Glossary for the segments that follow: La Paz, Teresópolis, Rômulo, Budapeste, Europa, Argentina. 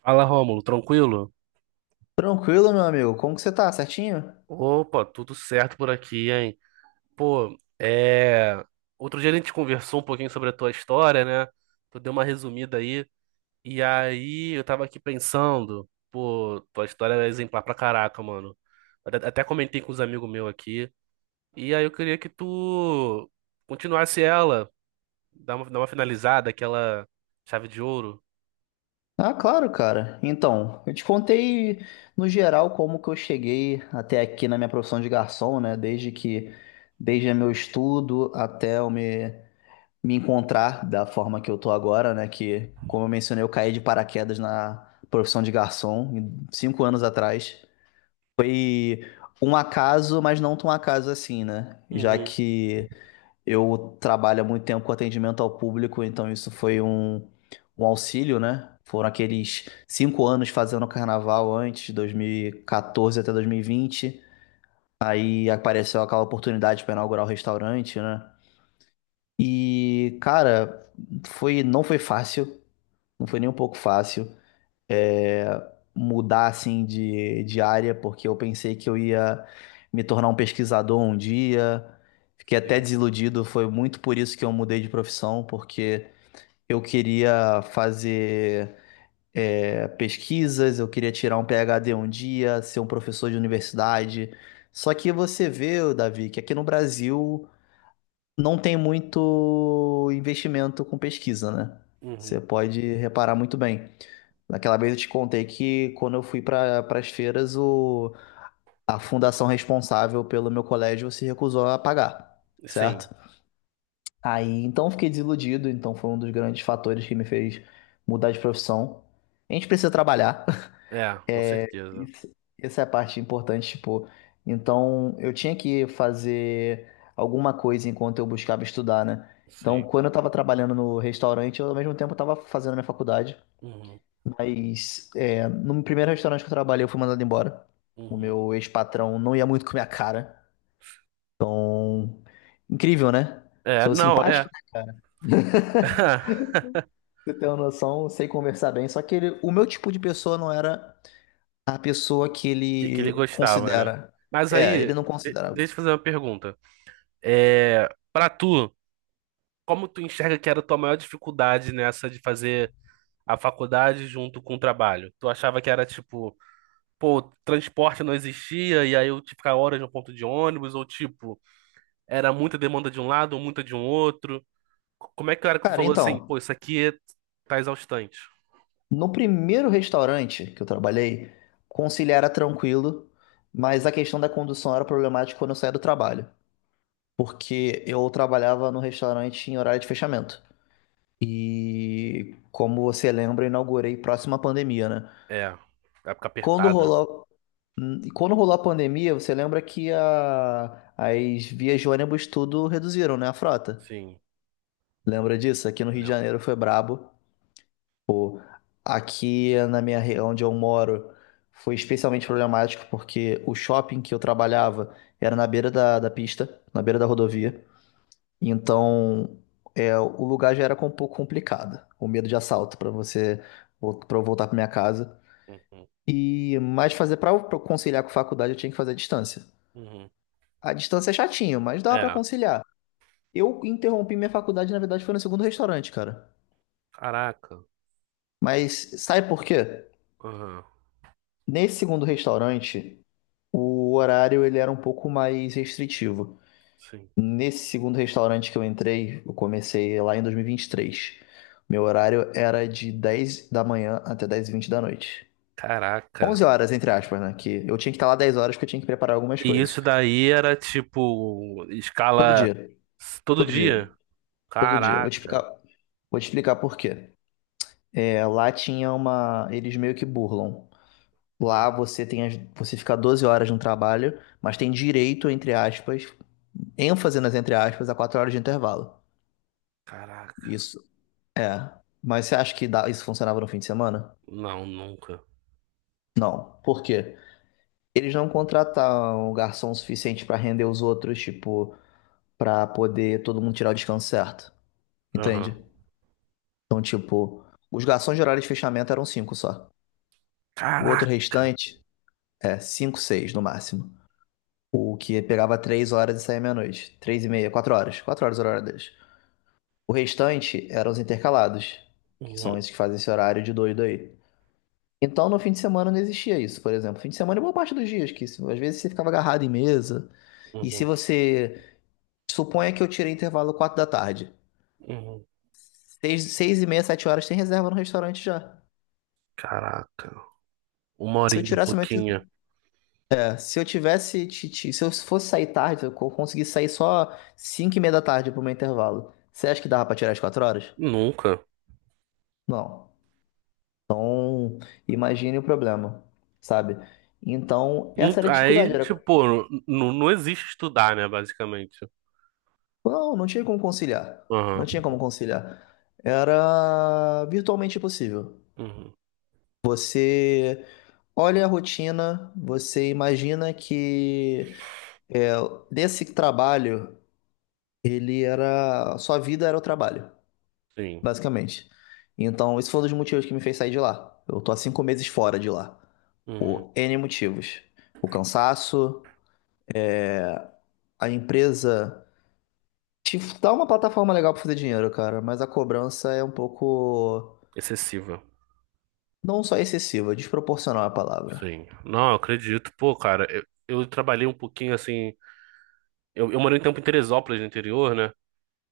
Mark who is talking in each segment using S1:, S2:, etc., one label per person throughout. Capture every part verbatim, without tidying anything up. S1: Fala, Rômulo, tranquilo?
S2: Tranquilo, meu amigo. Como que você tá? Certinho?
S1: Opa, tudo certo por aqui, hein? Pô, é. Outro dia a gente conversou um pouquinho sobre a tua história, né? Tu deu uma resumida aí. E aí eu tava aqui pensando, pô, tua história é exemplar pra caraca, mano. Até até comentei com os amigos meus aqui. E aí eu queria que tu continuasse ela, dar uma, dar uma finalizada, aquela chave de ouro.
S2: Ah, claro, cara. Então, eu te contei no geral como que eu cheguei até aqui na minha profissão de garçom, né? Desde que, desde meu estudo até eu me, me encontrar da forma que eu tô agora, né? Que, como eu mencionei, eu caí de paraquedas na profissão de garçom em- cinco anos atrás. Foi um acaso, mas não tão acaso assim, né? Já
S1: Uhum.
S2: que eu trabalho há muito tempo com atendimento ao público, então isso foi um, um auxílio, né? Foram aqueles cinco anos fazendo carnaval antes, dois mil e quatorze até dois mil e vinte. Aí apareceu aquela oportunidade para inaugurar o restaurante, né? E, cara, foi, não foi fácil, não foi nem um pouco fácil, é, mudar assim de, de área, porque eu pensei que eu ia me tornar um pesquisador um dia. Fiquei até
S1: Sim.
S2: desiludido, foi muito por isso que eu mudei de profissão, porque eu queria fazer, é, pesquisas, eu queria tirar um PhD um dia, ser um professor de
S1: Uhum.
S2: universidade. Só que você vê, Davi, que aqui no Brasil não tem muito investimento com pesquisa, né?
S1: Uhum.
S2: Você pode reparar muito bem. Naquela vez eu te contei que quando eu fui para as feiras, o, a fundação responsável pelo meu colégio se recusou a pagar,
S1: Sim.
S2: certo? Aí então eu fiquei desiludido, então foi um dos grandes fatores que me fez mudar de profissão. A gente precisa trabalhar.
S1: É, com
S2: É,
S1: certeza.
S2: isso, essa é a parte importante, tipo, então eu tinha que fazer alguma coisa enquanto eu buscava estudar, né? Então,
S1: Sim.
S2: quando eu tava trabalhando no restaurante, eu ao mesmo tempo tava fazendo a minha faculdade,
S1: Uhum.
S2: mas, é, no primeiro restaurante que eu trabalhei, eu fui mandado embora. O
S1: Uhum.
S2: meu ex-patrão não ia muito com a minha cara. Então, incrível, né?
S1: É,
S2: Sou
S1: não,
S2: simpático,
S1: é.
S2: eu tenho noção, sei conversar bem, só que ele- o meu tipo de pessoa não era a pessoa que
S1: Que, que ele
S2: ele
S1: gostava, né?
S2: considera.
S1: Mas
S2: É, ele
S1: aí,
S2: não
S1: de-
S2: considera.
S1: deixa eu fazer uma pergunta. É, para tu, como tu enxerga que era a tua maior dificuldade nessa de fazer a faculdade junto com o trabalho? Tu achava que era tipo, pô, transporte não existia e aí eu tinha que ficar horas no ponto de ônibus, ou tipo, era muita demanda de um lado ou muita de um outro? C- Como é que era que tu
S2: Cara,
S1: falou assim,
S2: então,
S1: pô, isso aqui é- tá exaustante?
S2: no primeiro restaurante que eu trabalhei, conciliar era tranquilo, mas a questão da condução era problemática quando eu saía do trabalho, porque eu trabalhava no restaurante em horário de fechamento. E como você lembra, eu inaugurei próximo à pandemia, né?
S1: É, época
S2: Quando
S1: apertada.
S2: rolou, hum, quando rolou a pandemia, você lembra que a- as vias de ônibus tudo reduziram, né? A frota.
S1: Sim,
S2: Lembra disso? Aqui no Rio de
S1: lembro.
S2: Janeiro foi brabo. Pô, aqui na minha re- onde eu moro foi especialmente problemático porque o shopping que eu trabalhava era na beira da, da pista, na beira da
S1: Uhum,
S2: rodovia. Então, é, o lugar já era, com- um pouco complicado, o medo de assalto para você, para eu voltar para minha casa.
S1: uhum,
S2: E mas fazer, para conciliar com faculdade eu tinha que fazer à distância.
S1: uhum.
S2: A distância é chatinho, mas dava para
S1: É,
S2: conciliar. Eu interrompi minha faculdade, na verdade, foi no segundo restaurante, cara.
S1: caraca.
S2: Mas sabe por quê?
S1: Aham,
S2: Nesse segundo restaurante o horário ele era um pouco mais restritivo.
S1: sim.
S2: Nesse segundo restaurante que eu entrei, eu comecei lá em dois mil e vinte e três. Meu horário era de dez da manhã até dez e vinte da noite.
S1: Caraca.
S2: onze horas, entre aspas, né? Que eu tinha que estar lá dez horas porque eu tinha que preparar algumas
S1: E
S2: coisas.
S1: isso daí era tipo
S2: Todo
S1: escala
S2: dia,
S1: s- todo
S2: todo dia,
S1: dia?
S2: todo dia. Vou te explicar,
S1: Caraca.
S2: vou te explicar por quê. É, lá tinha uma. Eles meio que burlam. Lá
S1: Uhum.
S2: você tem as- você fica doze horas no trabalho, mas tem direito, entre aspas, ênfase nas entre aspas, a quatro horas de intervalo.
S1: Caraca.
S2: Isso. É. Mas você acha que dá- isso funcionava no fim de semana?
S1: Não, nunca.
S2: Não. Por quê? Eles não contrataram um garçom suficiente pra render os outros, tipo, pra poder todo mundo tirar o descanso certo.
S1: Aham.
S2: Entende? Então, tipo, os garçons de horário de fechamento eram cinco só. O outro
S1: Caraca.
S2: restante é cinco, seis no máximo. O que pegava três horas e saía meia-noite. Três e meia, quatro horas. Quatro horas era o horário deles. O restante eram os intercalados, que são
S1: Uhum,
S2: esses que fazem esse horário de doido aí. Então, no fim de semana não existia isso, por exemplo. Fim de semana é boa parte dos dias, que se- às vezes você ficava agarrado em mesa. E se
S1: uhum,
S2: você. Suponha que eu tirei intervalo quatro da tarde.
S1: uhum.
S2: Seis, seis e meia, sete horas tem reserva no restaurante já.
S1: Caraca. Uma
S2: Se eu
S1: horinha,
S2: tirasse meu.
S1: pouquinho.
S2: é, Se eu tivesse. ti- ti- Se eu fosse sair tarde, se eu co- conseguisse sair só cinco e meia da tarde pro meu intervalo. Você acha que dava pra tirar as quatro horas?
S1: Nunca.
S2: Não. Então, imagine o problema, sabe? Então,
S1: Não-
S2: essa era a dificuldade.
S1: Aí,
S2: Era
S1: tipo, pô, não, não existe estudar, né, basicamente.
S2: Não, não tinha como conciliar. Não
S1: Aham,
S2: tinha como conciliar. Era virtualmente impossível.
S1: uhum,
S2: Olha a rotina, você imagina que, é, desse trabalho, ele era. Sua vida era o trabalho,
S1: sim,
S2: basicamente. Então, esse foi um dos motivos que me fez sair de lá. Eu tô há cinco meses fora de lá.
S1: uhum.
S2: Por N motivos. O cansaço, a empresa. Te dá uma plataforma legal pra fazer dinheiro, cara, mas a cobrança é um pouco.
S1: Excessiva,
S2: Não só excessiva, desproporcional é a palavra.
S1: sim. Não, eu acredito, pô, cara, eu, eu trabalhei um pouquinho, assim, eu, eu morei um tempo em Teresópolis, no interior, né,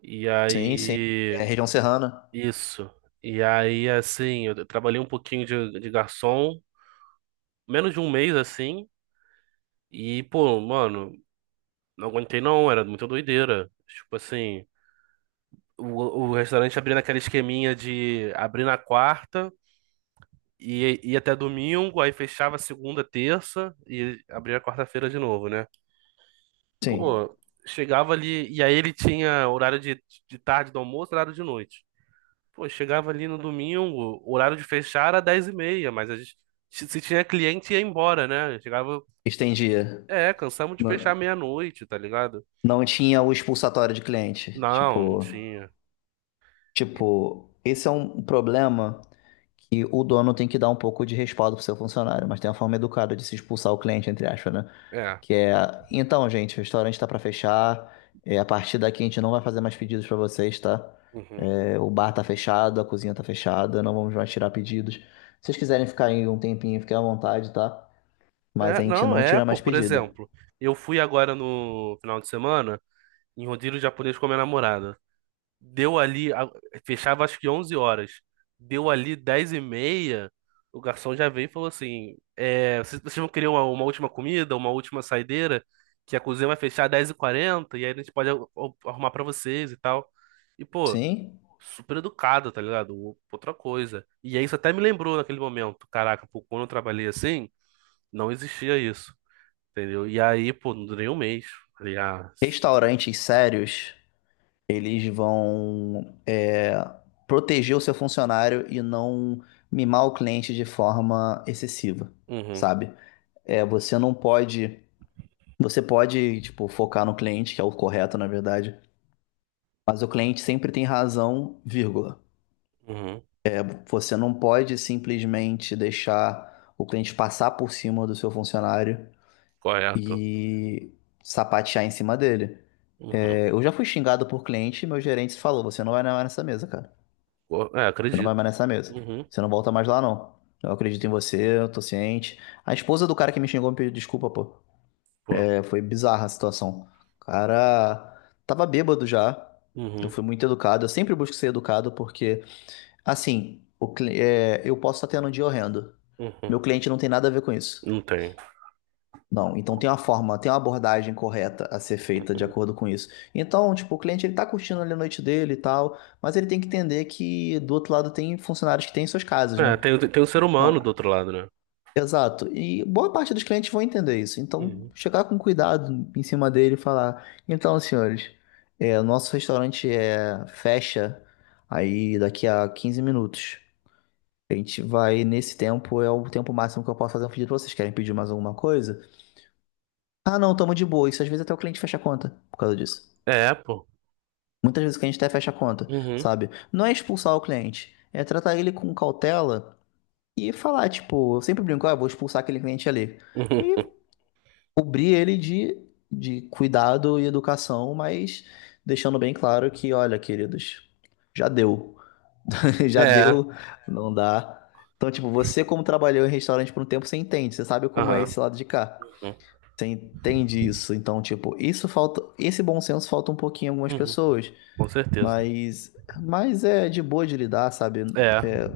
S1: e
S2: Sim, sim. É,
S1: aí,
S2: região serrana.
S1: isso, e aí, assim, eu trabalhei um pouquinho de, de garçom, menos de um mês, assim, e, pô, mano, não aguentei não, era muita doideira, tipo assim... O, o restaurante abria naquela esqueminha de abrir na quarta, e ia até domingo, aí fechava segunda, terça e abria quarta-feira de novo, né?
S2: Sim.
S1: Pô, chegava ali, e aí ele tinha horário de, de tarde do almoço, horário de noite. Pô, chegava ali no domingo, o horário de fechar era dez e meia, mas a gente, se se tinha cliente ia embora, né? Chegava,
S2: Estendia.
S1: é, cansamos de
S2: Não,
S1: fechar meia-noite, tá ligado?
S2: não tinha o expulsatório de cliente.
S1: Não, não
S2: Tipo,
S1: tinha. E-
S2: tipo, esse é um problema que o dono tem que dar um pouco de respaldo pro seu funcionário, mas tem uma forma educada de se expulsar o cliente, entre aspas, né?
S1: É,
S2: Que é, então, gente, o restaurante tá para fechar. É, a partir daqui a gente não vai fazer mais pedidos para vocês, tá?
S1: uhum.
S2: É, o bar tá fechado, a cozinha tá fechada, não vamos mais tirar pedidos. Se vocês quiserem ficar aí um tempinho, fiquem à vontade, tá? Mas a
S1: É,
S2: gente
S1: não,
S2: não
S1: é,
S2: tira
S1: pô,
S2: mais
S1: por
S2: pedido.
S1: exemplo, eu fui agora no final de semana em rodízio japonês com a minha namorada. Deu ali, a- fechava acho que onze horas. Deu ali dez e meia, o garçom já veio e falou assim: é, vocês, vocês vão querer uma, uma última comida, uma última saideira? Que a cozinha vai fechar às dez e quarenta e quarenta e aí a gente pode ar- ar- arrumar pra vocês e tal. E, pô,
S2: Sim?
S1: super educado, tá ligado? O- Outra coisa. E aí isso até me lembrou naquele momento: caraca, pô, quando eu trabalhei assim, não existia isso, entendeu? E aí, pô, não durei um mês. Falei, ah,
S2: Restaurantes sérios, eles vão, é, proteger o seu funcionário e não mimar o cliente de forma excessiva,
S1: uhum,
S2: sabe? É, você não pode. Você pode, tipo, focar no cliente, que é o correto, na verdade. Mas o cliente sempre tem razão, vírgula.
S1: uhum,
S2: Você não pode simplesmente deixar o cliente passar por cima do seu funcionário
S1: correto.
S2: e sapatear em cima dele.
S1: Uhum.
S2: É, eu já fui xingado por cliente e meu gerente falou: você não vai mais nessa mesa, cara.
S1: Pô, é,
S2: Você não vai
S1: acredito.
S2: mais nessa mesa.
S1: Uhum,
S2: Você não volta mais lá, não. Eu acredito em você, eu tô ciente. A esposa do cara que me xingou me pediu desculpa, pô.
S1: pô,
S2: Foi bizarra a situação. O cara tava bêbado já. Eu
S1: uhum,
S2: fui muito educado. Eu sempre busco ser educado porque, assim, o cli- é, eu posso estar tendo um dia horrendo.
S1: uhum.
S2: Meu cliente não tem nada a ver com isso.
S1: Não tem.
S2: Não, então tem uma forma, tem uma abordagem correta a ser feita de
S1: Uhum,
S2: acordo com isso. Então, tipo, o cliente ele tá curtindo ali a noite dele e tal, mas ele tem que entender que do outro lado tem funcionários que têm suas casas,
S1: é,
S2: né?
S1: tem, o- tem um ser humano do
S2: Então,
S1: outro lado, né?
S2: exato. E boa parte dos clientes vão entender isso. Então,
S1: Uhum,
S2: chegar com cuidado em cima dele e falar: então, senhores, é, o nosso restaurante, é, fecha aí daqui a quinze minutos. A gente vai nesse tempo, é o tempo máximo que eu posso fazer um pedido pra vocês. Querem pedir mais alguma coisa? Ah, não, tamo de boa. Isso às vezes até o cliente fecha a conta por causa disso.
S1: é, pô.
S2: Muitas vezes o cliente até fecha a conta,
S1: Uhum,
S2: sabe? Não é expulsar o cliente, é tratar ele com cautela e falar: tipo, eu sempre brinco, ah, vou expulsar aquele cliente ali.
S1: uhum,
S2: E cobrir ele de, de cuidado e educação, mas deixando bem claro que, olha, queridos, já deu. Já
S1: é,
S2: deu, não dá. Então, tipo, você como trabalhou em restaurante por um tempo, você entende, você sabe como é
S1: aham,
S2: esse lado de cá.
S1: uhum.
S2: Você entende isso. Então, tipo, isso falta, esse bom senso falta um pouquinho em algumas
S1: Uhum.
S2: pessoas,
S1: Com certeza.
S2: mas mas é de boa de lidar, sabe?
S1: É,
S2: É,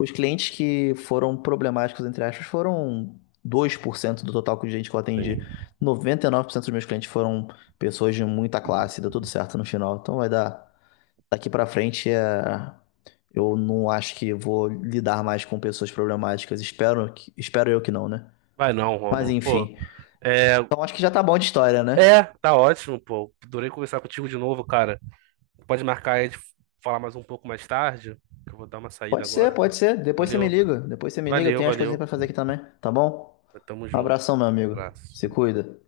S2: os clientes que foram problemáticos, entre aspas, foram dois por cento do total de gente que eu atendi.
S1: sim.
S2: Noventa e nove por cento dos meus clientes foram pessoas de muita classe, deu tudo certo no final. Então vai dar. Daqui pra frente é... eu não acho que vou lidar mais com pessoas problemáticas. Espero, que- espero eu que não, né?
S1: Vai não,
S2: Mas
S1: Rômulo. Pô,
S2: enfim.
S1: é,
S2: Então acho que já tá bom de história, né?
S1: é, tá ótimo, pô. Adorei conversar contigo de novo, cara. Pode marcar aí de falar mais um pouco mais tarde, que eu vou dar uma saída
S2: Pode ser,
S1: agora.
S2: pode ser. Depois você me
S1: Valeu,
S2: liga. Depois você me liga. Eu
S1: valeu,
S2: tenho as coisinhas
S1: valeu.
S2: pra fazer aqui também, tá bom?
S1: Tamo
S2: Um
S1: junto.
S2: abração, meu amigo.
S1: Abraço.
S2: Se cuida.